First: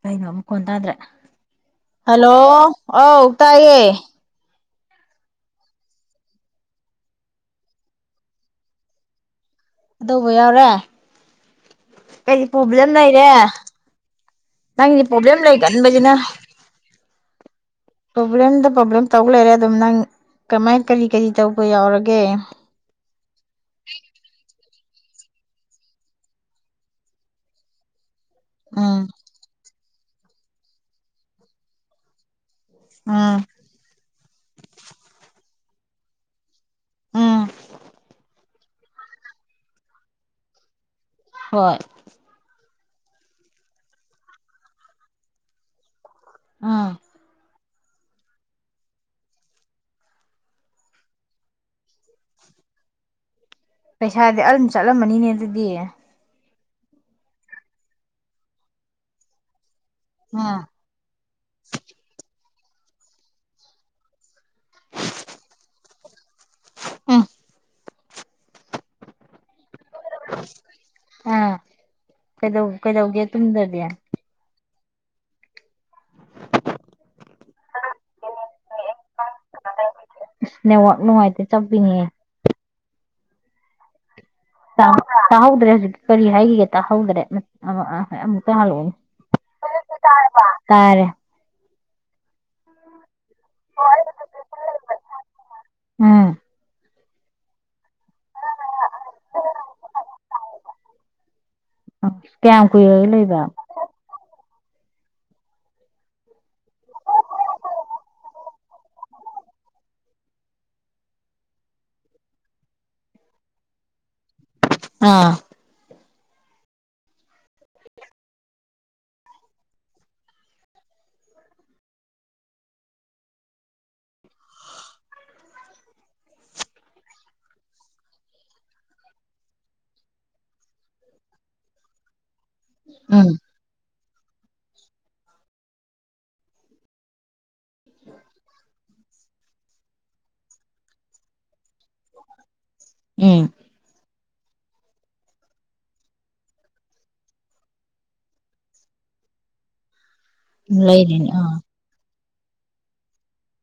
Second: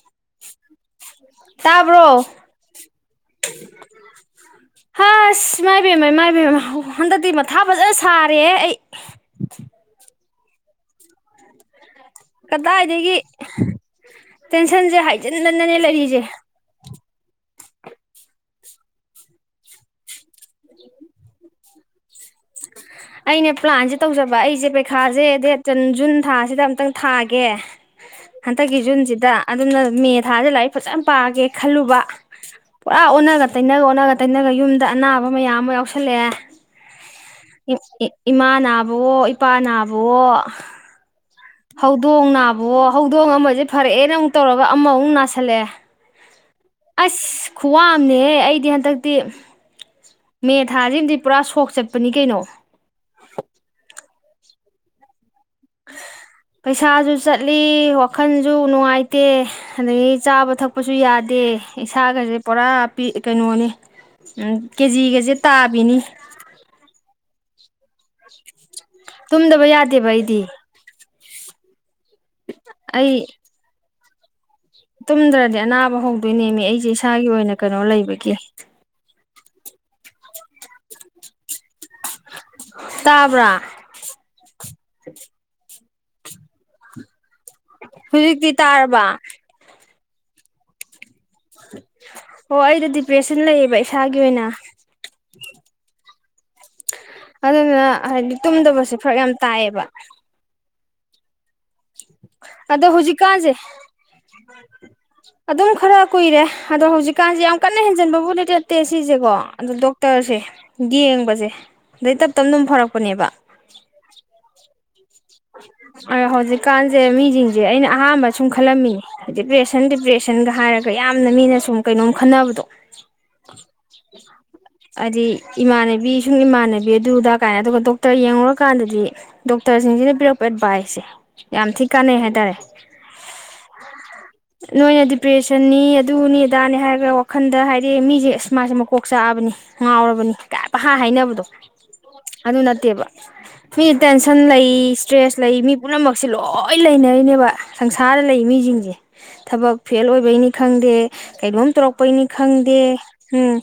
ꯀꯩꯅꯣ ꯃꯈꯣꯟ ꯇꯥꯗꯔꯦ ꯇꯥꯕ꯭ꯔꯣ ꯍꯜꯂꯣ ꯑꯧꯎ ꯇꯥꯌꯦ ꯍꯁ ꯏꯃꯥꯏ ꯏꯕꯦꯝ ꯏꯃꯥꯏꯕꯦꯝ ꯍꯟꯗꯛꯇꯤ ꯃꯊꯥ ꯐꯖꯅ ꯁꯥꯔꯦꯍꯦ ꯑꯩ [unintelligible] ꯌꯥꯎꯔꯦ ꯀꯩ ꯄ꯭ꯔꯣꯕ꯭ꯂꯦꯝ ꯀꯗꯥꯏꯗꯒꯤ ꯂꯩꯔꯦ ꯇꯦꯟꯁꯟꯁꯦ ꯅꯪꯅꯥ ꯄ꯭ꯔꯣꯕ꯭ꯂꯦꯝ ꯍꯥꯏꯖꯤꯟꯗꯅꯅꯦ ꯂꯩꯒꯟꯕꯁꯤꯅ ꯂꯩꯔꯤꯁꯦ ꯄ꯭ꯔꯣꯕ꯭ꯂꯦꯝꯗ ꯄ꯭ꯔꯣꯕ꯭ꯂꯦꯝ ꯇꯧ ꯂꯩꯔꯦ ꯑꯗꯨꯝ ꯅꯪ ꯀꯃꯥꯏ ꯀꯔꯤ ꯀꯔꯤ ꯇꯧꯕ ꯌꯥꯎꯔ ꯒꯦꯝ ꯑꯩꯅ ꯄ꯭ꯂꯥꯟꯁꯦ ꯇꯧꯖꯕ ꯑꯩꯁꯦ ꯄꯩꯈꯥꯁꯦ ꯗꯦꯠ ꯖꯨꯟ ꯊꯥꯁꯤꯗ ꯑꯃꯥꯇꯪ ꯊꯥꯒꯦ ꯍꯟꯗꯛꯀꯤ ꯎꯝ ꯖꯨꯟꯁꯤꯗ ꯑꯗꯨꯝꯅ ꯃꯦ ꯊꯥꯁꯦ ꯂꯥꯏꯔꯤꯛ ꯐꯖꯅ ꯄꯥꯒꯦ ꯈꯜꯂꯨꯕ ꯄꯨꯔ ꯎꯝ ꯑꯣꯅꯒꯥ ꯇꯩꯅꯒꯥ ꯑꯣꯅ ꯇꯩꯅꯒ ꯌꯨꯝꯗ ꯑꯅꯥꯕ ꯃꯌꯥꯝ ꯑꯃ ꯌꯥꯎꯁꯜꯂꯛꯑꯦ ꯎꯝ ꯏꯃ ꯅꯥꯕꯋꯣ ꯏꯄꯥ ꯅꯥꯕꯋꯣ ꯍꯣꯏ ꯍꯧꯗꯣꯡꯅꯞ ꯑꯣ ꯍꯧꯗꯣꯡ ꯑꯃꯁꯦ ꯐꯔꯛꯑꯦꯅ ꯑꯃꯨꯛ ꯇꯧꯔꯒ ꯑꯃꯃꯨꯛ ꯅꯥꯁꯥꯜꯂꯛꯑꯦ ꯎꯝ ꯑꯁ ꯈꯨ꯭ꯋꯥꯝꯅꯦꯍꯦ ꯑꯩꯗꯤ ꯍꯟꯗꯛꯇꯤ ꯃꯦ ꯊꯥꯁꯤꯃꯗꯤ ꯄꯨꯔꯥ ꯁꯣꯛ ꯆꯠꯄꯅꯤ ꯀꯩꯅꯣ ꯄꯩꯁꯥꯗꯤ ꯑꯜ ꯆꯠꯂꯝꯃꯅꯤꯅꯦ ꯑꯗꯨꯗꯤ ꯄꯩꯁꯥꯁꯨ ꯆꯠꯂꯤ ꯋꯥꯈꯜꯁꯨ ꯅꯨꯡꯉꯥꯏꯇꯦ ꯑꯗꯒꯤ ꯆꯥꯕ ꯎꯝ ꯊꯛꯄꯁꯨ ꯌꯥꯗꯦ ꯏꯁꯥꯒꯁꯦ ꯄꯨꯔꯥ ꯄꯤ ꯀꯩꯅꯣꯅꯤ ꯀꯦꯖꯤꯒꯁꯦ ꯇꯥꯕꯤꯅꯤ ꯑ ꯇꯨꯝꯗꯕ ꯌꯥꯠ ꯑꯥ ꯀꯩꯗꯧ ꯀꯩꯗꯧꯒꯦ ꯑꯩ ꯇꯨꯝꯗꯗꯤ ꯇꯨꯝꯗ꯭ꯔꯗꯤ ꯑꯅꯥꯕ ꯍꯧꯗꯣꯏꯅꯦꯃꯤ ꯑꯩꯁꯦ ꯏꯁꯥꯒꯤ ꯑꯣꯏꯅ ꯀꯩꯅꯣ ꯂꯩꯕꯒꯤ ꯑꯦꯁ ꯅꯦꯇꯦꯑꯣꯔꯀ ꯅꯨꯡꯉꯥꯏꯇꯦ ꯆꯞꯄꯤꯅꯦ ꯇꯥꯕ꯭ꯔꯥ ꯇꯥ ꯇꯥꯍꯧꯗ꯭ꯔꯦ ꯍꯧꯖꯤꯛ ꯀꯔꯤ ꯍꯥꯏꯈꯤꯒꯦ ꯇꯥꯍꯧꯈ꯭ꯔꯦ ꯍꯨꯖꯤꯛꯇꯤ ꯇꯥꯔꯕ ꯇꯥꯔꯕꯥ ꯇꯥꯔꯦ ꯍꯣ ꯑꯩꯗꯣ ꯗꯤꯄ꯭ꯔꯦꯁꯟ ꯂꯩꯑꯕ ꯏꯁꯥꯒꯤ ꯑꯣꯏꯅ ꯎꯝ ꯑꯗꯨꯅ ꯍꯥꯏꯗꯤ ꯇꯨꯝꯗꯕꯁꯦ ꯐꯔꯛ ꯌꯥꯝ ꯇꯥꯏꯌꯦꯕ ꯀꯌꯥꯝ ꯑꯗꯣ ꯀꯨꯏꯔꯒꯦ ꯂꯩꯕ ꯍꯧꯖꯤꯛꯀꯥꯟꯁꯦ ꯑꯗꯨꯝ ꯈꯔ ꯀꯨꯏꯔꯦ ꯑꯗꯣ ꯍꯧꯖꯤꯛꯀꯥꯟꯖꯤ ꯌꯥꯝ ꯀꯟꯅ ꯍꯦꯟꯖꯟꯕꯕꯨꯗꯤ ꯅꯠꯇꯦ ꯁꯤꯖꯦꯀꯣ ꯑꯗꯣ ꯗꯣꯛꯇꯔꯁꯦ ꯌꯦꯡꯕꯁꯦ ꯑꯗꯩ ꯇꯞ ꯇꯞꯅ ꯗꯨꯝ ꯐꯔꯛꯄꯅꯦꯕ ꯑꯥ ꯑ ꯍꯧꯖꯤꯛꯀꯥꯟꯖꯦ ꯃꯤꯖꯤꯡꯖꯦ ꯑꯩꯅ ꯑꯍꯥꯟꯕ ꯁꯨꯝ ꯈꯜꯂꯝꯃꯤꯅꯤ ꯗꯤꯄ꯭ꯔꯦꯁꯟ ꯗꯤꯄ꯭ꯔꯦꯁꯟꯒ ꯍꯥꯏꯔꯒ ꯌꯥꯝꯅ ꯃꯤꯅ ꯁꯨꯝ ꯀꯩꯅꯣꯝ ꯈꯟꯅꯕꯗꯣ ꯍꯥꯏꯗꯤ ꯏꯃꯥꯟꯅꯕꯤ ꯁꯨꯝ ꯏꯃꯥꯟꯅꯕꯤ ꯑꯗꯨꯗ ꯀꯥꯏ ꯑꯗꯨꯒ ꯗꯣꯛꯇꯔ ꯌꯦꯡꯉꯨꯔꯀꯥꯟꯗꯗꯤ ꯗꯣꯛꯇꯔꯁꯤꯡꯁꯤꯅ ꯄꯤꯔꯛꯄ ꯑꯦꯗꯚꯏꯁꯦ ꯌꯥꯝ ꯊꯤ ꯀꯥꯟꯅꯩ ꯍꯥꯏꯇꯥꯔꯦ ꯎꯝ ꯅꯣꯏꯅ ꯗꯤꯄ꯭ꯔꯦꯁꯟꯅꯤ ꯑꯗꯨꯅꯤ ꯑꯗꯥꯅꯤ ꯍꯥꯏꯔꯒ ꯋꯥꯈꯟꯗ ꯍꯥꯏꯗꯤ ꯃꯤꯖꯦ ꯑꯁ ꯃꯥꯁꯦ ꯃꯀꯣꯛ ꯆꯥꯛꯑꯕꯅꯤ ꯉꯥꯎꯔꯕꯅꯤ ꯀꯥꯏ ꯄꯍꯥꯏ ꯍꯥꯏꯅꯕꯗꯣ ꯑꯗꯨ ꯅꯠꯇꯦꯕ [unintelligible] ꯎꯝ [unintelligible] ꯇ꯭ꯔꯦꯁ ꯂꯩ ꯃꯤ ꯄꯨꯝꯅꯃꯛꯁꯦ ꯂꯣꯏ ꯂꯩꯅꯔꯤꯅꯦꯕ ꯁꯪꯁꯥꯔꯗ ꯂꯩ ꯃꯤꯖꯤꯡꯖꯦ ꯊꯕꯛ ꯐꯦꯜ ꯑꯣꯏ ꯕꯩꯅꯤ ꯈꯪꯗꯦ ꯂꯩꯔꯤꯅꯦ ꯑꯥ ꯀꯩꯅꯣꯝ ꯇꯧꯔꯛꯄꯩꯅꯤ ꯈꯪꯗꯦ ꯎꯝ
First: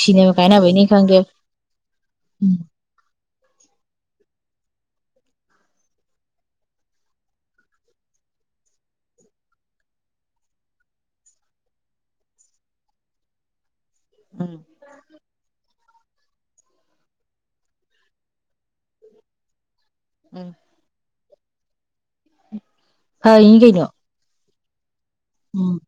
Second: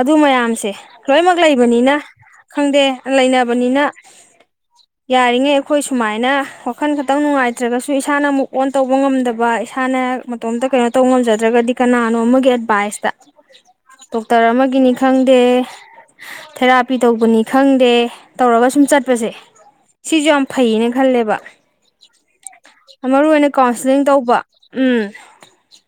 ꯑꯗꯨ ꯃꯌꯥꯝꯁꯦ ꯀꯥꯏꯅꯕꯩꯅꯤ ꯈꯪꯗꯦ ꯂꯣꯏꯅꯃꯛ ꯂꯩꯕꯅꯤꯅ ꯎꯝ ꯈꯪꯗꯦ ꯂꯩꯅꯕꯅꯤꯅ ꯌꯥꯔꯤꯉꯩ ꯈꯣꯏ ꯁꯨꯃꯥꯏꯅ ꯋꯥꯈꯟ ꯈꯇꯪ ꯅꯨꯡꯉꯥꯏꯇ꯭ꯔꯒꯁꯨ ꯏꯁꯥꯅ ꯃꯨꯛ ꯑꯣꯟ ꯇꯧꯕ ꯉꯝꯗꯕ ꯏꯁꯥꯅ ꯃꯇꯣꯝꯇ ꯀꯩꯅꯣ ꯇꯧꯕ ꯉꯝꯖꯗ꯭ꯔꯒꯗꯤ ꯀꯅꯥꯅꯣ ꯑꯃꯒꯤ ꯑꯦꯗꯚꯥꯏꯁꯇ ꯗꯣꯛꯇꯔ ꯎꯝ ꯑꯃꯒꯤꯅꯤ ꯈꯪꯗꯦ ꯊꯦꯔꯥꯄꯤ ꯇꯧꯕꯅꯤ ꯈꯪꯗꯦ ꯇꯧꯔꯒ ꯁꯨꯝ ꯆꯠꯄꯁꯦ ꯁꯤꯖꯨꯌꯥꯝ ꯎꯝ ꯈꯜꯂꯦꯕ ꯃꯔꯨ ꯑꯣꯏꯅ ꯐꯔꯤꯅꯤ ꯀꯩꯅꯣ ꯀꯥꯎꯟꯁꯤꯂꯤꯡ ꯇꯧꯕ ꯎꯝ ꯎꯝ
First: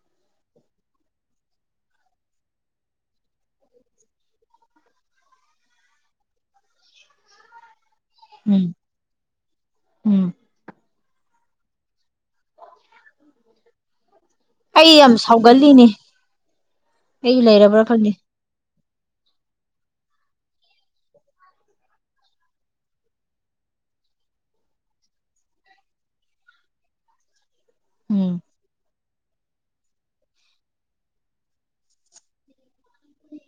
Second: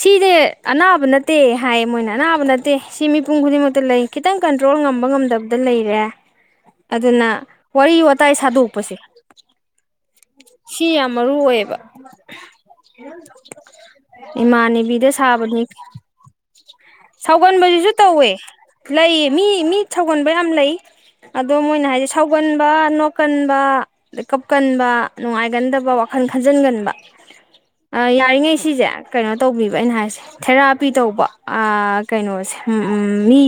ꯁꯤꯗꯤ ꯑꯅꯥꯕ ꯅꯠꯇꯦ ꯍꯥꯏꯌꯦ ꯃꯣꯏꯅ ꯑꯅꯥꯕ ꯅꯠꯇꯦ ꯁꯤ ꯃꯤꯄꯨꯝ ꯈꯨꯗꯤꯡꯃꯛꯇ ꯂꯩ ꯈꯤꯇꯪ ꯀꯟꯇ꯭ꯔꯣꯜ ꯉꯝꯕ ꯉꯝꯗꯕꯗ ꯂꯩꯔꯦ ꯑꯗꯨꯅ ꯋꯥꯔꯤ ꯋꯥꯇꯥꯏ ꯎꯝ ꯁꯥꯗꯣꯛꯄꯁꯦ ꯎꯝ ꯀꯤ ꯌꯥꯝ ꯃꯔꯨ ꯑꯣꯏꯌꯦꯕ ꯑꯩ ꯏꯃꯥꯟꯅꯦꯕꯤꯗ ꯌꯥꯝ ꯁꯥꯕꯅꯤ ꯁꯥꯎꯒꯜꯂꯤꯅꯦ ꯑꯩ ꯂꯩꯔꯕ꯭ꯔꯥ ꯁꯥꯎꯒꯟꯕꯖꯤꯖꯨ ꯈꯪꯗꯦ ꯇꯧꯋꯦ ꯂꯩꯌꯦ ꯃꯤ ꯃꯤ ꯁꯧꯒꯟꯕ ꯌꯥꯝ ꯂꯩ ꯑꯗꯣ ꯃꯣꯏꯅ ꯍꯥꯏꯖꯦ ꯁꯥꯎꯒꯟꯕ ꯅꯣꯛꯀꯟꯕ ꯑꯗ ꯀꯞꯀꯟꯕ ꯅꯨꯡꯉꯥꯏꯒꯟꯗꯕ ꯋꯥꯈꯟ ꯈꯟꯖꯟꯒꯟꯕ ꯑ ꯎꯝ ꯌꯥꯔꯤꯉꯩ ꯁꯤꯖꯦ ꯀꯩꯅꯣ ꯇꯧꯕꯤꯕ ꯑꯩꯅ ꯍꯥꯏꯁꯦ ꯊꯦꯔꯥꯄꯤ ꯇꯧꯕ ꯑꯥ ꯀꯩꯅꯣꯁꯦ ꯎꯝ ꯃꯤ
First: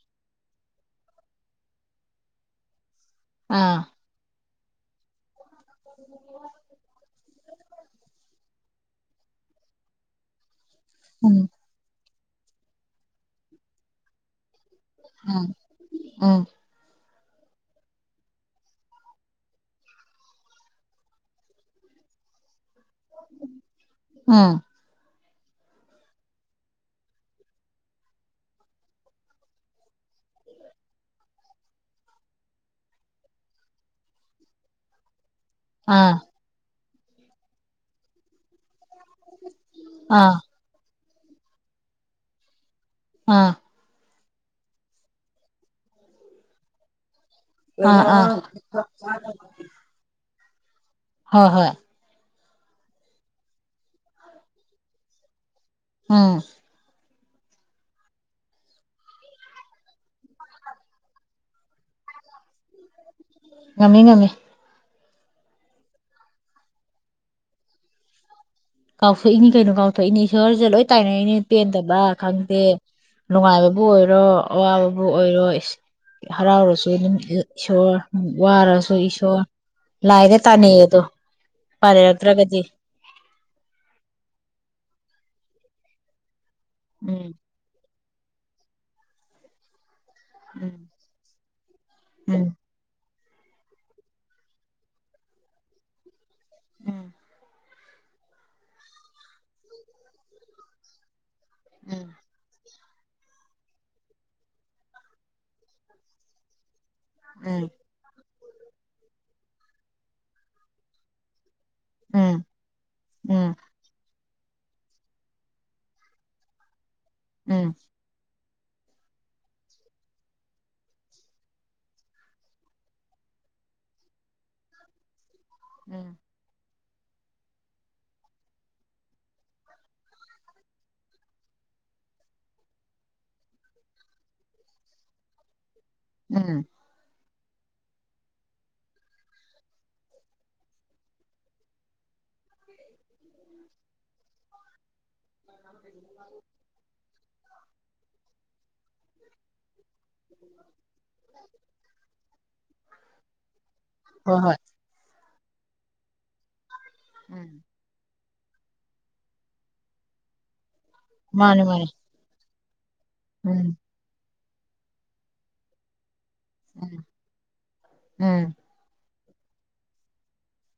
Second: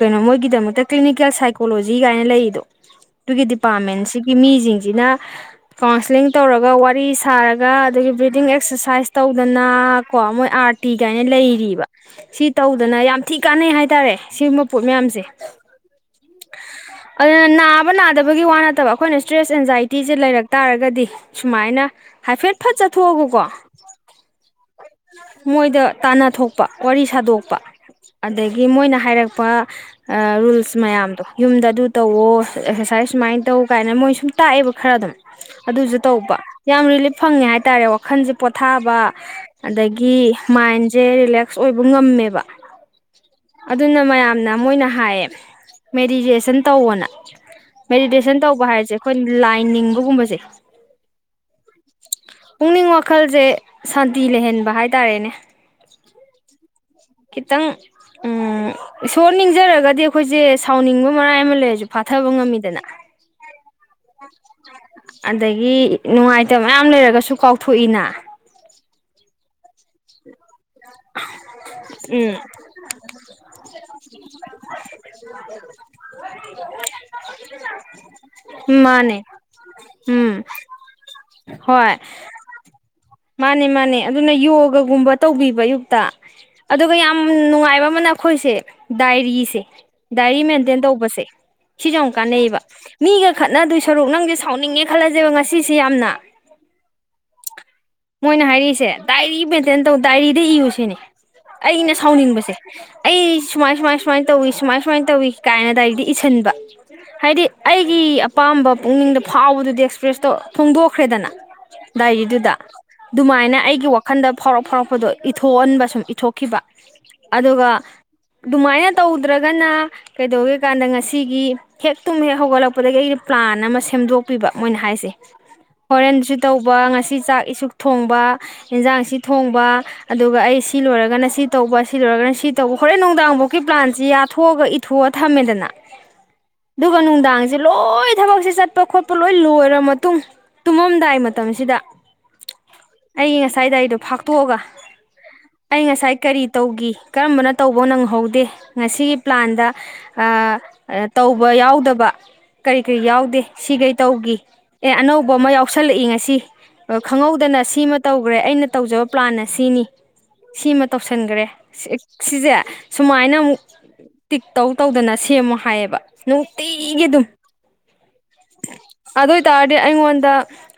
ꯀꯩꯅꯣ ꯃꯣꯏꯒꯤꯗꯃꯛꯇ ꯀ꯭ꯂꯤꯅꯤꯀꯦꯜ ꯁꯥꯏꯀꯣꯂꯣꯖꯤ ꯀꯥꯏꯅ ꯂꯩꯔꯤꯗꯣ ꯇꯨꯒꯤ ꯑꯥ ꯗꯤꯄꯥꯔꯃꯦꯟꯁꯤꯒꯤ ꯃꯤ ꯁꯤꯡꯁꯤꯅ ꯀꯥꯎꯟꯁꯂꯤꯡ ꯇꯧꯔꯒ ꯋꯥꯔꯤ ꯁꯥꯔꯒ ꯑꯗꯒꯤ ꯕ꯭ꯔꯤꯗꯤꯡ ꯑꯦꯛꯁꯔꯁ ꯁꯔꯁꯥꯏꯁ ꯇꯧꯗꯅ ꯀꯣ ꯃꯣꯏ ꯑꯔꯠ ꯤꯒꯥꯏꯅ ꯎꯝ ꯂꯩꯔꯤꯕ ꯁꯤ ꯇꯧꯗꯅ ꯌꯥꯝ ꯊꯤ ꯀꯥꯟꯅꯩ ꯍꯥꯏꯇꯥꯔꯦ ꯁꯤ ꯄꯣꯠ ꯃꯌꯥꯝꯁꯦ ꯎꯝ ꯎꯝ ꯑꯗꯨꯅ ꯅꯥꯕ ꯅꯥꯗꯕꯒꯤ ꯋꯥ ꯅꯠꯇꯕ ꯑꯩꯈꯣꯏꯅ ꯏꯁ꯭ꯇ꯭ꯔꯦꯁ ꯑꯦꯟꯖꯥꯏꯇꯤꯁꯦ ꯂꯩꯔꯛ ꯇꯥꯔꯒꯗꯤ ꯁꯨꯃꯥꯏꯅ ꯍꯥꯏꯐꯦꯠ ꯐꯠ ꯆꯠꯊꯣꯛꯑꯕꯀꯣ ꯎꯝ ꯃꯣꯏꯗ ꯇꯥꯟꯅꯊꯣꯛꯄ ꯋꯥꯔꯤ ꯁꯥꯗꯣꯛꯄ ꯑꯗꯒꯤ ꯃꯣꯏꯅ ꯍꯥꯏꯔꯛꯄ ꯔꯨꯜꯁ ꯃꯌꯥꯝꯗꯣ ꯌꯨꯝꯗ ꯑꯗꯨ ꯇꯧꯋꯣ ꯑꯦꯛꯁꯔꯁꯥꯏꯁ ꯁꯨꯃꯥꯏꯅ ꯇꯧ ꯀꯥꯏꯅ ꯃꯣꯏ ꯁꯨꯝ ꯇꯥꯛꯑꯦꯕ ꯈꯔ ꯑꯗꯨꯝ ꯑꯗꯨꯁꯨ ꯑꯥ ꯇꯧꯕ ꯌꯥꯝ ꯔꯤꯂꯤꯞ ꯐꯪꯉꯦ ꯍꯥꯏꯇꯥꯔꯦ ꯋꯥꯈꯜꯁꯦ ꯄꯣꯊꯥꯕ ꯑꯗꯒꯤ ꯑꯥ ꯃꯥꯏꯟꯁ ꯁꯦ ꯔꯤꯂꯦꯛꯁ ꯑꯣꯏꯕ ꯉꯝꯃꯦꯕ ꯑꯥ ꯑꯗꯨ ꯅ ꯃ ꯌꯥꯝꯅ ꯃꯣꯏꯅ ꯍꯥꯏꯌꯦ ꯃꯦꯗꯤꯇꯦꯁꯟ ꯇꯧꯕꯅ ꯑꯥ ꯑꯥ ꯃꯦꯗꯤꯇꯦꯁꯟ ꯇꯧꯕ ꯍꯥꯏꯔꯤꯁꯦ ꯑꯩꯈꯣꯏꯅ ꯂꯥꯏ ꯅꯤꯡꯕꯒꯨꯝꯕꯁꯦ ꯍꯣꯏ ꯍꯣꯏ ꯄꯨꯛꯅꯤꯡ ꯋꯥꯈꯜꯁꯦ ꯐꯤ ꯂꯩꯍꯟꯕ ꯍꯥꯏꯇꯥꯔꯦꯅꯦ ꯑꯝ ꯈꯤꯇꯪ ꯎꯝ ꯏꯁꯣꯔ ꯅꯤꯡꯖꯔꯒꯗꯤ ꯑꯩꯈꯣꯏꯁꯦ ꯁꯥꯎꯅꯤꯡꯕ ꯃꯔꯥꯏ ꯑꯃ ꯂꯩꯔꯁꯨ ꯐꯥꯊꯕ ꯉꯝꯃꯤꯗꯅ ꯉꯝꯃꯤ ꯉꯃꯤ ꯑꯗꯒꯤ ꯅꯨꯡꯉꯥꯏꯇꯕ ꯃꯌꯥꯝ ꯂꯩꯔꯒꯁꯨ ꯀꯥꯎꯊꯣꯛꯏꯅ ꯀꯥꯎꯊꯣꯛꯏꯅꯤ ꯀꯩꯅꯣ ꯀꯥꯎꯊꯣꯛꯏꯅꯤ ꯁꯍꯔꯁꯦ ꯂꯣꯏ ꯇꯥꯏꯅꯩꯅꯦ ꯄꯦꯟꯗꯕ ꯎꯝ ꯈꯪꯗꯦ ꯅꯨꯡꯉꯥꯏꯕꯕꯨ ꯑꯣꯏꯔꯣ ꯑꯋꯥꯕꯕꯨ ꯑꯣꯏꯔꯣ ꯍꯔꯥꯎꯔꯁꯨ ꯏꯁꯣꯔ ꯋꯥꯔꯁꯨ ꯃꯥꯅꯦ ꯏꯁꯣꯔ ꯂꯥꯏꯗ ꯎꯝ ꯇꯥꯟꯅꯩ ꯑꯗꯣ ꯍꯣꯏ ꯐꯔ ꯌꯥꯠꯇ꯭ꯔꯒꯗꯤ ꯃꯥꯅꯦ ꯃꯥꯅꯦ ꯑꯗꯨꯅ ꯌꯣꯒꯒꯨꯝꯕ ꯇꯧꯕꯤꯕ ꯑꯌꯨꯛꯇ ꯑꯗꯨꯒ ꯌꯥꯝ ꯎꯝ ꯅꯨꯡꯉꯥꯏꯕ ꯑꯃꯅ ꯣꯏꯁ ꯗꯏꯔꯤꯁ ꯗꯥꯏꯔꯤ ꯎꯝ ꯃꯦꯟꯇꯦꯟ ꯇꯧꯕꯁꯦ ꯁꯤꯁꯨ ꯌꯥꯝꯛ ꯎꯝ ꯀꯥꯟꯅꯩꯌꯦꯕ ꯃꯤꯒ ꯈꯠꯅꯗꯣꯏ ꯁꯔꯨꯛ ꯅꯪꯁꯦ ꯁꯥꯎꯅꯤꯡꯉꯦ ꯈꯜꯂꯁꯦꯕ ꯉꯁꯤꯁꯦ ꯌꯥꯝꯅ ꯎꯝ [unintelligible] ꯃꯣꯏꯅ ꯍꯥꯏꯔꯛꯏꯁꯦ ꯗꯥꯏꯔꯤ ꯃꯦꯟꯇꯦꯟ ꯇꯧ ꯗꯥꯏꯔꯤꯗ ꯏꯌꯨꯁꯤꯅꯤ ꯑꯩꯅ ꯎꯝ ꯁꯥꯎꯅꯤꯡꯕꯁꯦ ꯑꯩ ꯁꯨꯃꯥꯏ ꯁꯨꯃꯥꯏ ꯁꯨꯃꯥꯏꯅ ꯇꯧꯏ ꯁꯨꯃꯥꯏ ꯁꯨꯃꯥꯏꯅ ꯇꯧꯏ ꯀꯥꯏꯅ ꯗꯥꯏꯔꯤꯗ ꯏꯁꯤꯟꯕ ꯍꯥꯏꯗꯤ ꯎꯝ ꯑꯩꯒꯤ ꯑꯄꯥꯝꯕ ꯄꯨꯛꯅꯤꯡꯗ ꯐꯥꯎꯕꯗꯨꯗꯤ ꯑꯦꯛꯁꯄ꯭ꯔꯦꯁꯇꯣ ꯐꯣꯡꯗꯣꯛꯈ꯭ꯔꯦꯗꯅ ꯎꯝ ꯗꯥꯏꯔꯤꯗꯨꯗ ꯑꯗꯨꯃꯥꯏꯅ ꯎꯝ ꯑꯩꯒꯤ ꯋꯥ ꯋꯥꯈꯟꯗ ꯐꯥꯎꯔꯛ ꯐꯥꯎꯔꯛꯄꯗꯣ ꯏꯊꯣꯛꯍꯟꯕ ꯁꯨꯝ ꯏꯊꯣꯛꯈꯤꯕ ꯑꯗꯨꯒ ꯎꯝ ꯎꯝ ꯑꯗꯨꯃꯥꯏꯅ ꯇꯧꯗ꯭ꯔꯒꯅ ꯀꯩꯗꯧꯒꯦ ꯀꯥꯟꯗ ꯉꯁꯤꯒꯤ ꯍꯦꯛ ꯇꯨꯝ ꯍꯦꯛ ꯍꯧꯒꯠꯂꯛꯄꯗꯒꯤ ꯑꯩꯩꯅ ꯄ꯭ꯂꯥꯟ ꯑꯃ ꯁꯦꯝꯗꯣꯛꯄꯤꯕ ꯃꯣꯏꯅ ꯍꯥꯏꯁꯦ ꯎꯝ ꯍꯣꯔꯦꯟꯁꯨ ꯇꯧꯕ ꯉꯁꯥꯏ ꯁꯤ ꯆꯥꯛ ꯏꯁꯨꯛ ꯊꯣꯡꯕ ꯏꯟꯖꯥꯡꯁꯤ ꯊꯣꯡꯕ ꯑꯗꯨꯒ ꯑꯩ ꯁꯤ ꯂꯣꯏꯔꯒꯅ ꯁꯤ ꯇꯧꯕ ꯁꯤ ꯂꯣꯏꯔꯒꯅ ꯁꯤ ꯇꯧꯕ ꯍꯣꯔꯦꯟ ꯅꯨꯡꯗꯥꯡꯐꯥꯎꯀꯤ ꯄ꯭ꯂꯥꯟꯁꯤ ꯌꯥꯊꯣꯛꯑꯒ ꯏꯊꯣꯛꯑ ꯊꯝꯃꯦꯗꯅ ꯎꯝ ꯗꯨꯒ ꯅꯨꯡꯗꯥꯡ ꯁꯤ ꯂꯣꯏ ꯊꯕꯛꯁꯦ ꯆꯠꯄ ꯈꯣꯠꯄ ꯂꯣꯏ ꯂꯣꯏꯔ ꯃꯇꯨꯡ ꯇꯨꯝꯃꯝꯗꯥꯏ ꯃꯇꯝꯁꯤꯗ ꯑꯩꯒꯤ ꯉꯁꯥꯏꯒꯤ ꯗꯥꯏꯔꯤꯗꯣ ꯐꯥꯛꯇꯣꯛꯑꯒ ꯑꯩ ꯉꯁꯥꯏ ꯀꯔꯤ ꯇꯧꯈꯤ ꯀꯔꯝꯕꯅ ꯇꯧꯕ ꯅꯪꯍꯧꯗꯦ ꯉꯁꯤꯒꯤ ꯄ꯭ꯂꯥꯟꯗ ꯇꯧꯕ ꯌꯥꯎꯗꯕ ꯀꯔꯤ ꯀꯔꯤ ꯌꯥꯎꯗꯦ ꯁꯤꯈꯩ ꯇꯧꯈꯤ ꯍꯣꯏ ꯍꯣꯏ ꯑꯦ ꯑꯅꯧꯕ ꯑꯃ ꯌꯥꯎꯁꯜꯂꯛꯏ ꯉꯁꯤ ꯎꯝ ꯅꯁꯤꯃ ꯇꯧꯈ꯭ꯔꯦ ꯑꯩꯅ ꯇꯧꯖꯕ ꯄ꯭ꯂꯥꯟ ꯑꯁꯤꯅꯤ ꯁꯤꯃ ꯇꯧꯁꯟꯈ꯭ꯔꯦ ꯃꯥꯅꯦ ꯃꯥꯅꯦ ꯏ ꯁꯤꯁꯦ ꯁꯨꯃꯥꯏꯅ ꯑꯃꯨꯛ ꯎꯝ ꯇꯤꯛ ꯇꯧ ꯇꯧꯗꯅ ꯁꯦꯝꯃꯣ ꯍꯥꯏꯌꯦꯕ ꯅꯨꯡꯇꯤꯒꯤ ꯑꯗꯨꯝ ꯎꯝ ꯑꯗꯨ ꯇꯥꯔꯗꯤ ꯑꯩꯉꯣꯟꯗ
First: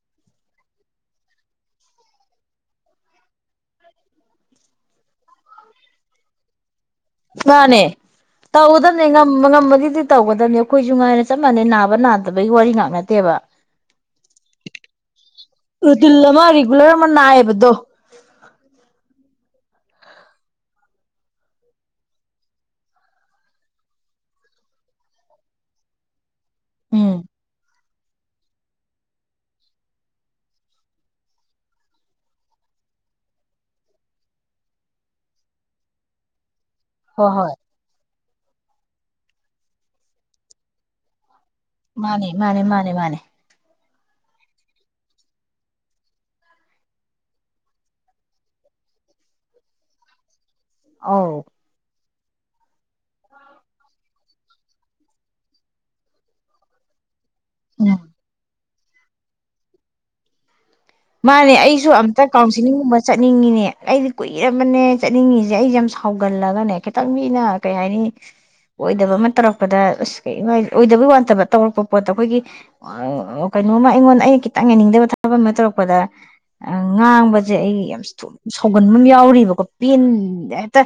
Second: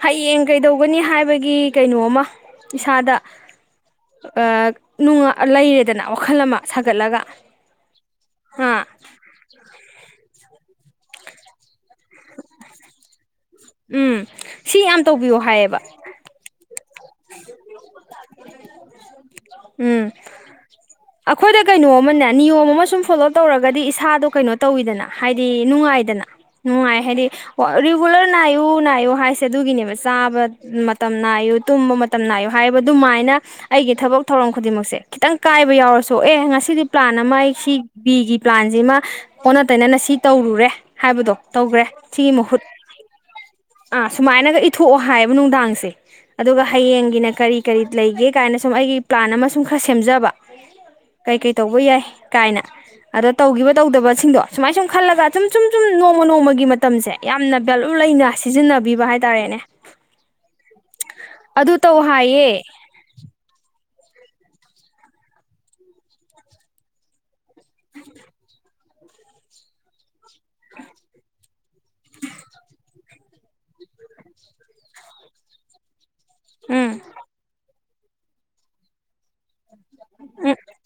ꯍꯌꯦꯡ ꯀꯩꯗꯧꯒꯅꯤ ꯍꯥꯏꯕꯒꯤ ꯒꯤ ꯀꯩꯅꯣꯃ ꯏꯁꯥꯗ ꯑꯥ ꯅꯨꯡ ꯂꯩꯔꯦꯗꯅ ꯋꯥꯈꯜ ꯑꯃ ꯁꯥꯒꯠꯂꯒ ꯃꯥꯅꯦ ꯑꯥ ꯇꯧꯒꯗꯕꯅꯦ ꯉꯝꯕ ꯉꯝꯕꯒꯤꯗꯤ ꯇꯧꯒ ꯕꯅꯤ ꯑꯈꯣꯏꯁꯨ ꯉꯥꯏꯅ ꯆꯞ ꯃꯥꯟꯅꯩ ꯅꯥꯕ ꯅꯥꯗꯕꯒꯤ ꯋꯥꯔꯤ ꯉꯥꯛ ꯅꯠꯇꯦꯕ ꯎꯝ ꯁꯤ ꯌꯥꯝ ꯇꯧꯕꯤꯌꯣ ꯍꯥꯏꯌꯦꯕ ꯂ ꯑꯃ ꯅꯑꯕꯗꯣ ꯎꯝ ꯑꯈꯣꯏꯗ ꯀꯩꯅꯣ ꯑꯃꯅꯦ ꯅꯤꯌꯣꯝ ꯑꯃ ꯁꯨꯝ ꯐꯣꯂꯣ ꯇꯧꯔꯒꯗꯤ ꯏꯁꯥꯗꯣ ꯀꯩꯅꯣ ꯇꯧꯋꯤꯗꯅ ꯍꯥꯏꯗꯤ ꯅꯨꯡꯉꯥꯏꯗꯅ ꯅꯨꯡꯉꯥꯏ ꯎꯝ ꯍꯥꯏꯗꯤ ꯑꯣ ꯔꯤꯒꯨꯂꯔ ꯅꯥꯏꯌꯨ - ꯅꯥꯏꯌꯨ ꯍꯥꯏꯁꯦ ꯑꯗꯨꯒꯤꯅꯦꯕ ꯆꯥꯕ ꯃꯇꯝ ꯅꯥꯏꯌꯨ ꯇꯨꯝꯕ ꯃꯇꯝ ꯅꯥꯏꯌꯨ ꯍꯥꯏꯕ ꯑꯗꯨꯃꯥꯏꯅ ꯑꯩꯒꯤ ꯊꯕꯛ ꯊꯧꯔꯝ ꯈꯨꯗꯤꯡꯃꯛꯁꯦ ꯈꯤꯇꯪ ꯀꯥꯏꯕ ꯌꯥꯎꯔꯁꯨ ꯑꯦ ꯉꯁꯤ ꯁꯤꯗꯤ ꯄ꯭ꯂꯥꯟ ꯍꯣꯏ ꯑꯃ ꯍꯣꯏ ꯑꯩ ꯁꯤ ꯕꯤꯒꯤ ꯄ꯭ꯂꯥꯟꯁꯤꯃ ꯑꯣꯟꯅ ꯇꯩꯅꯅ ꯁꯤ ꯇꯧꯔꯨꯔꯦ ꯍꯥꯏꯕꯗꯣ ꯇꯧꯈ꯭ꯔꯦ ꯃꯥꯅꯦ ꯁꯤꯒꯤ - ꯃꯥꯅꯦ ꯃꯍꯨꯠ - ꯃꯥꯅꯦ - ꯃꯥꯅꯦ ꯑꯥ ꯁꯨꯃꯥꯏꯅꯒ ꯏꯊꯣꯛꯑꯣ ꯍꯥꯏꯌꯦꯕ ꯅꯨꯡꯗꯥꯡꯁꯦ ꯑꯗꯨꯒ ꯍꯌꯦꯡꯒꯤꯅ ꯀꯔꯤ - ꯀꯔꯤ ꯂꯩꯒꯦ ꯀꯥꯏꯅ ꯁꯨꯝ ꯑꯩꯒꯤ ꯄ꯭ꯂꯥꯟ ꯑꯃ ꯁꯨꯝ ꯈꯔ ꯁꯦꯝꯖꯕ ꯑꯧ ꯀꯩꯀꯩ ꯇꯧꯕ ꯌꯥꯏ ꯀꯥꯏꯅ ꯑꯗꯣ ꯇꯧꯈꯤꯕ ꯇꯧꯗꯕꯁꯤꯡꯗꯣ ꯁꯨꯃꯥꯏ ꯁꯨꯝ ꯈꯜꯂꯒ ꯁꯨꯝ -ꯁꯨꯝ- ꯁꯨꯝ ꯅꯣꯡꯃ -ꯅꯣꯡꯃꯒꯤ ꯃꯇꯝꯁꯦ ꯌꯥꯝꯅ ꯚꯦꯂꯨ ꯎꯝ ꯂꯩꯅ ꯁꯤꯖꯤꯟꯅꯕ ꯕꯤꯕ ꯍꯥꯏꯇꯥꯔꯦꯅꯦ ꯃꯥꯅꯦ ꯑꯗꯨ ꯑꯩꯁꯨ ꯇꯧ ꯑꯝꯇ ꯍꯥꯏꯌꯦ ꯀꯥꯎꯟꯁꯤꯂꯤꯡꯒꯨꯝꯕ ꯆꯠꯅꯤꯡꯉꯤꯅꯦ ꯑꯩꯗꯤ ꯀꯨꯏꯔꯕꯅꯦ ꯆꯠꯅꯤꯡꯉꯤꯁꯦ ꯑꯩꯁꯦ ꯌꯥꯝ ꯁꯥꯎꯒꯜꯂꯒꯅꯦ ꯈꯤꯇꯪ ꯃꯤꯅ ꯀꯩ ꯍꯥꯏꯅꯤ ꯑꯣꯏꯗꯕ ꯑꯃ ꯇꯧꯔꯛꯄꯗ ꯑꯁ ꯀ ꯑꯣꯏꯗꯕꯩ ꯋꯥꯅꯠꯇꯕ ꯇꯧꯔꯛꯄ ꯄꯣꯠꯇꯣ ꯑꯩꯈꯣꯏꯒꯤ ꯀꯩꯅꯣꯃ ꯑꯩꯉꯣꯟꯗ ꯑꯩꯅ ꯈꯤꯇꯪ ꯌꯥꯅꯤꯡꯗꯕ ꯊꯕꯛ ꯑꯃ ꯇꯧꯔꯛꯄ ꯄꯗ ꯑ ꯎꯝ ꯉꯥꯡꯕꯁꯦ ꯑꯩ ꯌꯥꯝ ꯁꯥꯎꯒꯟꯕ ꯑꯃ ꯌꯥꯎꯔꯤꯕꯀꯣ ꯄꯦꯟꯗ ꯍꯦꯛꯇ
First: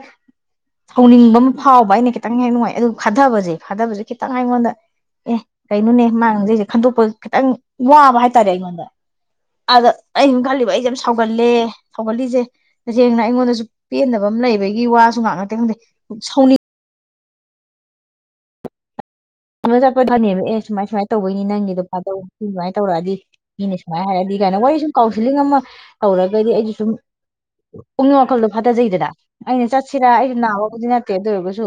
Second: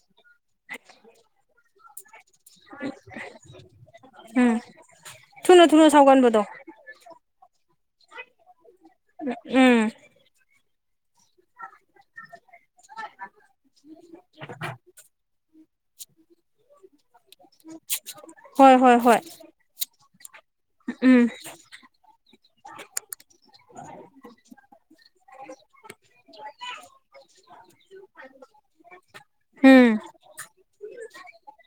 ꯁꯧꯅꯤꯡꯕ ꯑꯃ ꯐꯥꯎꯕ ꯑꯩꯅ ꯈꯤꯇꯪ ꯍꯦꯟꯅ ꯅꯨꯡꯉꯥꯏ ꯑꯗꯨ ꯐꯥꯊꯕꯖꯦ - ꯐꯥꯗꯕꯖꯦ ꯈꯤꯇꯪ ꯎꯝ ꯑꯩꯉꯣꯟꯗ ꯑꯦ ꯊꯨꯅ ꯊꯨꯅ ꯀꯩꯅꯣꯅꯦ ꯃꯥꯥꯅ ꯁꯥꯎꯒꯟꯕꯗꯣ ꯍꯥꯏꯖꯩꯁꯦ ꯈꯟꯗꯣꯛꯄ ꯈꯤꯇꯪ ꯋꯥꯕ ꯍꯥꯏꯇꯥꯔꯦ ꯑꯩꯉꯣꯟꯗ ꯎꯝ ꯑꯗ ꯑꯩꯪ ꯈꯜꯂꯤꯕ ꯑꯩ ꯌꯥꯝ ꯁꯒꯜꯂꯦ ꯁꯒꯜꯂꯤꯁꯦ ꯇꯁꯦꯡꯅ ꯑꯩꯉꯣꯟꯗ ꯄꯦꯟꯗꯕ ꯑꯃ ꯂꯩꯕꯒꯤ ꯋꯥꯁꯨ ꯉꯥꯛ ꯅꯠꯇꯦ ꯈꯪꯗꯦ ꯁꯥꯎꯅꯤ ꯍꯣꯏ- ꯍꯣꯏ -ꯍꯣꯏ ꯍꯣꯏ [unintelligible] ꯆ ꯊꯝꯃꯦ ꯗꯨ ꯑꯦ ꯁꯨꯃꯥꯏ -ꯁꯨꯃꯥꯏꯅ ꯎꯝ ꯇꯧꯕꯩꯅꯤ ꯅꯪꯒꯤꯗꯣ ꯐꯥꯗꯧ ꯁꯤ ꯁꯨꯃꯥꯏꯅ ꯇꯧꯔꯛꯑꯗꯤ ꯃꯤꯅ ꯁꯨꯃꯥꯏꯅ ꯍꯥꯏꯔꯛꯑꯗꯤ ꯀꯥꯏꯅ ꯋꯥꯔꯤ ꯁꯨꯝ ꯀꯥꯎꯟꯁꯤꯂꯤꯡ ꯑꯃ ꯇꯧꯔꯒꯗꯤ ꯑꯩꯁꯨ ꯁꯨꯝ ꯄꯨꯛꯅꯤꯡ ꯋꯥꯈꯜꯗꯣ ꯐꯊꯖꯩꯗꯅ ꯑꯩꯅ ꯎꯝ ꯆꯠꯁꯤꯔꯥ ꯑꯩꯁꯨ ꯅꯥꯕꯕꯨꯗꯤꯅ ꯑꯗꯨ ꯑꯣꯏꯔꯒꯁꯨ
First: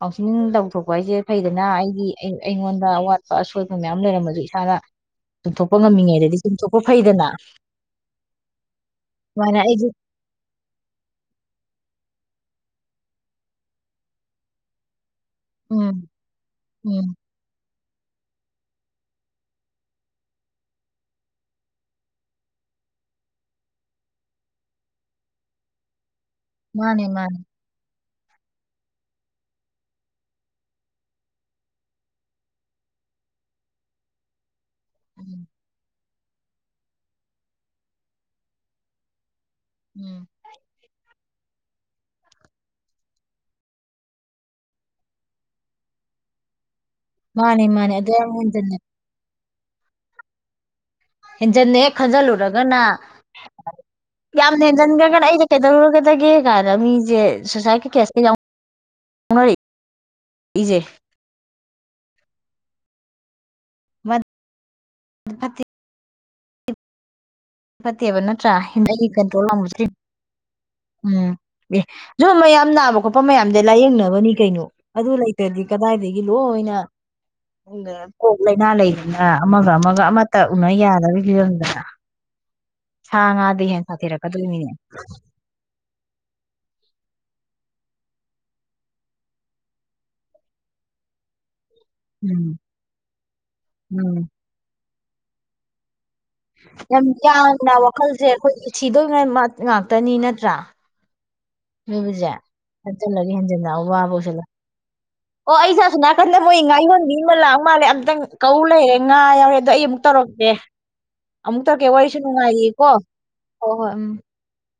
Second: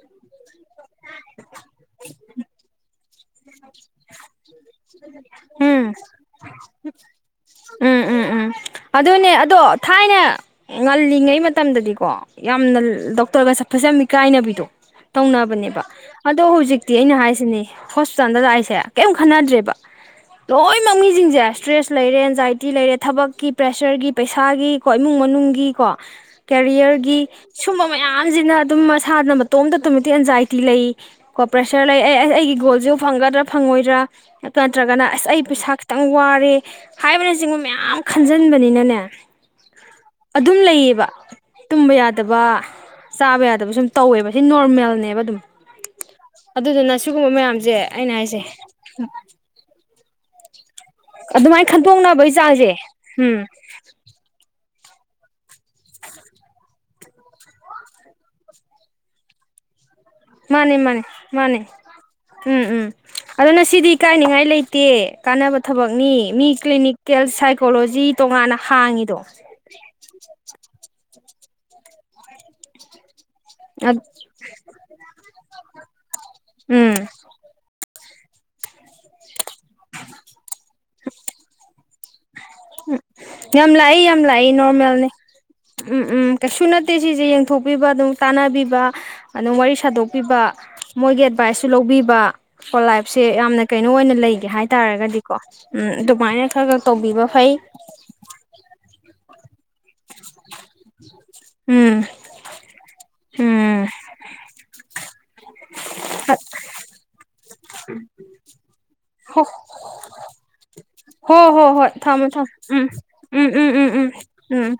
ꯀꯥꯎꯟꯁꯤꯂꯤꯡ ꯇꯧꯊꯣꯛꯄ ꯍꯥꯏꯁꯦ ꯐꯩꯗꯅ ꯑꯩ ꯑꯩ ꯑꯩꯉꯣꯟꯗ ꯑꯋꯥꯠꯄ ꯑꯁꯣꯏꯕ ꯃꯌꯥꯝ ꯂꯩꯔꯝꯃꯁꯨ ꯏꯁꯥꯅ ꯆꯨꯝꯊꯣꯛꯄ ꯎꯝ ꯉꯝꯃꯤꯉꯩꯗꯗꯤ ꯆꯨꯝꯊꯣꯛꯄ ꯐꯩꯗꯅ ꯎꯝ -ꯎꯝ ꯑꯗꯨꯅꯦ ꯑꯗꯣ ꯁꯨꯃꯥꯏꯅ ꯑꯩꯁꯨ ꯊꯥꯏꯅ ꯉꯜꯂꯤꯉꯩ ꯃꯇꯝꯗꯗꯤꯀꯣ ꯌꯥꯝꯅ ꯗꯣꯛꯇꯔꯒ ꯆꯠꯄꯖꯦ ꯌꯥꯝ ꯏꯀꯥꯏꯅꯕꯤꯗꯣ ꯇꯧꯅꯕꯅꯦꯕ ꯎꯝ ꯑꯗꯣ ꯍꯧꯖꯤꯛꯇꯤ ꯎꯝ ꯑꯩꯅ ꯍꯥꯏꯁꯤꯅꯦ ꯍꯣꯁꯄꯤꯇꯥꯜꯗ ꯂꯥꯛ ꯑꯩꯁꯦ ꯀꯩꯝ ꯈꯟꯅꯗ꯭ꯔꯦꯕ ꯂꯣꯏꯅꯃꯛ ꯃꯤꯁꯤꯡꯁꯦ ꯁ꯭ꯇ꯭ꯔꯦꯁ ꯂꯩꯔꯦ ꯑꯦꯟꯖꯥꯏꯇꯤ ꯂꯩꯔꯦ ꯊꯕꯛꯀꯤ ꯄ꯭ꯔꯦꯁꯔꯒꯤ ꯄꯩꯁꯥꯒꯤ ꯀꯣ ꯏꯃꯨꯡ ꯃꯅꯨꯡꯒꯤꯀꯣ ꯃꯥꯅꯦ ꯀꯦꯔꯤꯌꯔꯒꯤ ꯃꯥꯅꯦ ꯁꯨꯝꯕ꯫ ꯃꯌꯥꯝꯁꯤꯅ ꯑꯗꯨꯝ ꯃꯁꯥꯅ ꯃꯇꯣꯝꯇ ꯑꯗꯨꯃꯤꯛ ꯑꯦꯟꯖꯥꯏꯇꯤ ꯂꯩ ꯀꯣ ꯄ꯭ꯔꯦꯁꯔ ꯂꯩ ꯑꯩ ꯑꯩꯒꯤ ꯒꯣꯜꯁꯕꯨ ꯐꯪꯒꯗ꯭ꯔꯥ ꯐꯪꯉꯣꯏꯗ꯭ꯔꯥ꯫ ꯅꯠꯇ꯭ꯔꯒꯅ ꯑꯁ ꯑꯩ ꯎꯝ ꯄꯩꯁꯥ ꯈꯤꯇꯪ ꯋꯥꯔꯦ ꯍꯥꯏꯕꯅꯆꯤꯡꯕ ꯃꯌꯥꯝ ꯈꯟ꯫ ꯈꯟꯖꯤꯟꯕꯅꯤꯅꯅꯦ꯫ ꯎꯝ ꯑꯗꯨꯝ ꯂꯩꯌꯦꯕ ꯇꯨꯝꯕ ꯌꯥꯗꯕ ꯆꯥꯕ ꯌꯥꯗꯕ ꯁꯨꯝ ꯇꯧꯋꯦꯕ ꯁꯤ ꯅꯣꯔꯃꯦꯜꯅꯦꯕ ꯑꯗꯨꯝ ꯑꯗꯨꯗꯨꯅ꯫ ꯁꯤꯒꯨꯝꯕ ꯃꯥꯅꯦ ꯃꯌꯥꯝꯁꯦ ꯃꯥꯅꯦ ꯑꯗꯨ ꯑꯩꯅ ꯌꯥꯝ ꯍꯥꯏꯁꯦ [inaudible] ꯍꯦꯟꯖꯟꯅ ꯑꯗꯨꯃꯥꯏꯅ ꯍꯦꯟꯖꯟꯅ ꯍꯦꯛ ꯈꯟꯇꯣꯛꯅꯕꯒꯤ ꯆꯥꯡꯁꯦ ꯈꯟꯖꯜꯂꯨꯔꯒꯅ ꯎꯝ꯫ ꯍꯖꯤꯟꯈ꯭ꯔꯒꯅ ꯑꯩꯗ ꯀꯩꯗꯧꯔꯒꯗꯒꯦ ꯀꯥꯏꯅ ꯃꯤꯁꯦ ꯁꯨꯁꯥꯏꯠꯀꯤ ꯀꯦꯁꯇ ꯌꯥꯎ ꯌꯥꯅꯔꯤ꯫ ꯃꯥꯅꯤ ꯃꯥꯅꯤ ꯃꯥꯅꯤ ꯎꯝ ꯎꯝ ꯑꯗꯨꯅ ꯁꯤꯗꯤ ꯏꯀꯥꯏꯅꯤꯉꯥꯏ ꯂꯩ꯫ ꯇꯦ ꯀꯥꯟꯅꯕ ꯐꯠꯇꯦ ꯊꯕꯛꯅꯤ ꯃꯤ ꯀ꯭ꯂꯤꯅꯤꯛ ꯀꯦꯜꯁꯤ ꯐꯠꯇꯦꯕ ꯅꯠꯇ꯭ꯔꯥ ꯍꯤꯟꯒꯤ ꯀꯟꯇ꯭ꯔꯣꯜ ꯎꯝ ꯑꯦ ꯁꯨ ꯃꯌꯥꯝꯅꯕ꯫ ꯃꯌꯥꯝꯁꯦ ꯂꯥꯏꯌꯦꯡꯅꯕꯅꯤ ꯀꯩꯅꯣ ꯑꯗꯨ ꯂꯩꯇ꯭ꯔꯗꯤ ꯀꯗꯥꯏꯗꯒꯤ ꯂꯣꯏꯅ꯫ ꯎꯝ ꯀꯣꯛ ꯂꯩꯥꯏꯅꯥ ꯂꯩꯔꯤꯅ ꯑꯃꯒ ꯑꯃꯒ ꯑꯃꯇ ꯎꯅ ꯌꯥꯔꯣꯏ ꯐꯤꯕꯝꯗ ꯎꯝ ꯁꯥ ꯉꯥꯗꯤ ꯌꯥꯝ ꯍꯦꯟꯅ ꯂꯥꯛꯏ ꯌꯥꯝ ꯂꯥꯛꯏ ꯁꯥꯊꯤꯔꯛꯀꯗꯣꯏꯅꯤꯅꯦ ꯅꯣꯔꯃꯦꯜꯅꯤ ꯎꯝ ꯎꯝ ꯀꯩꯁꯨ ꯅꯠꯇꯦ꯫ ꯐꯠꯇꯦ ꯁꯤꯁꯦ ꯌꯦꯡꯊꯣꯛꯄꯤꯕ ꯑꯗꯨꯝ ꯇꯥꯟꯅꯕꯤꯕ ꯑꯗꯨꯝ ꯋꯥꯔꯤ ꯁꯥꯗꯣꯛꯄꯤꯕ ꯃꯣꯏꯒꯤ ꯑꯦꯗꯚꯥꯏꯁ꯫ ꯁꯨ ꯂꯧꯕꯤꯕ ꯎꯝ ꯀꯣ ꯂꯥꯏꯞꯁꯦ ꯌꯥꯝꯅ ꯀꯩꯅꯣ ꯑꯣꯏꯅ ꯎꯝ ꯂꯩꯒꯦ ꯍꯥꯏꯇꯥꯔꯒꯗꯤ ꯀꯣ ꯎꯝ ꯑꯗꯨꯃꯥꯏꯅ ꯈꯔ ꯈꯔ ꯇꯧꯕꯤꯕ ꯐꯩ ꯍꯥꯡꯅ ꯋꯥꯈꯜꯁꯦ ꯑꯩꯈꯣꯏ ꯁꯤꯗꯣꯏꯕ ꯉꯥꯛꯇꯅꯤ ꯅꯠꯇ꯭ꯔꯥ [inaudible] ꯃꯤꯁꯦ ꯐꯠꯇꯅ ꯍꯦꯟꯖꯥꯜꯅ ꯎꯝ ꯑꯋꯥꯕ ꯑꯣꯏꯁꯥꯜꯂꯥ ꯑꯣ ꯑꯩꯁꯦ ꯑꯁꯣꯝꯀꯟꯗ ꯃꯣꯏ ꯉꯥ ꯌꯣꯟꯕꯤ ꯑꯃ ꯂꯛ꯫ ꯃꯥꯜꯂꯦ ꯑꯝꯇꯪ ꯀꯧꯂꯩꯔꯦ ꯉꯥ ꯍꯣ ꯌꯥꯎꯔꯦ ꯑꯗꯣ ꯑꯩ ꯑꯃꯨꯛ ꯇꯧꯔꯛꯀꯦ ꯍꯣ ꯑꯃꯨꯛ ꯍꯣ ꯍꯣꯏ ꯇꯧꯔꯛꯀꯦ ꯋꯥꯔꯤꯁꯨ ꯊꯝꯃꯣ ꯊꯝꯃꯣ ꯎꯝ ꯅꯨꯡꯉꯥꯏꯌꯦꯀꯣ ꯍꯣꯏ ꯍꯣꯏ ꯎꯝ ꯎꯝ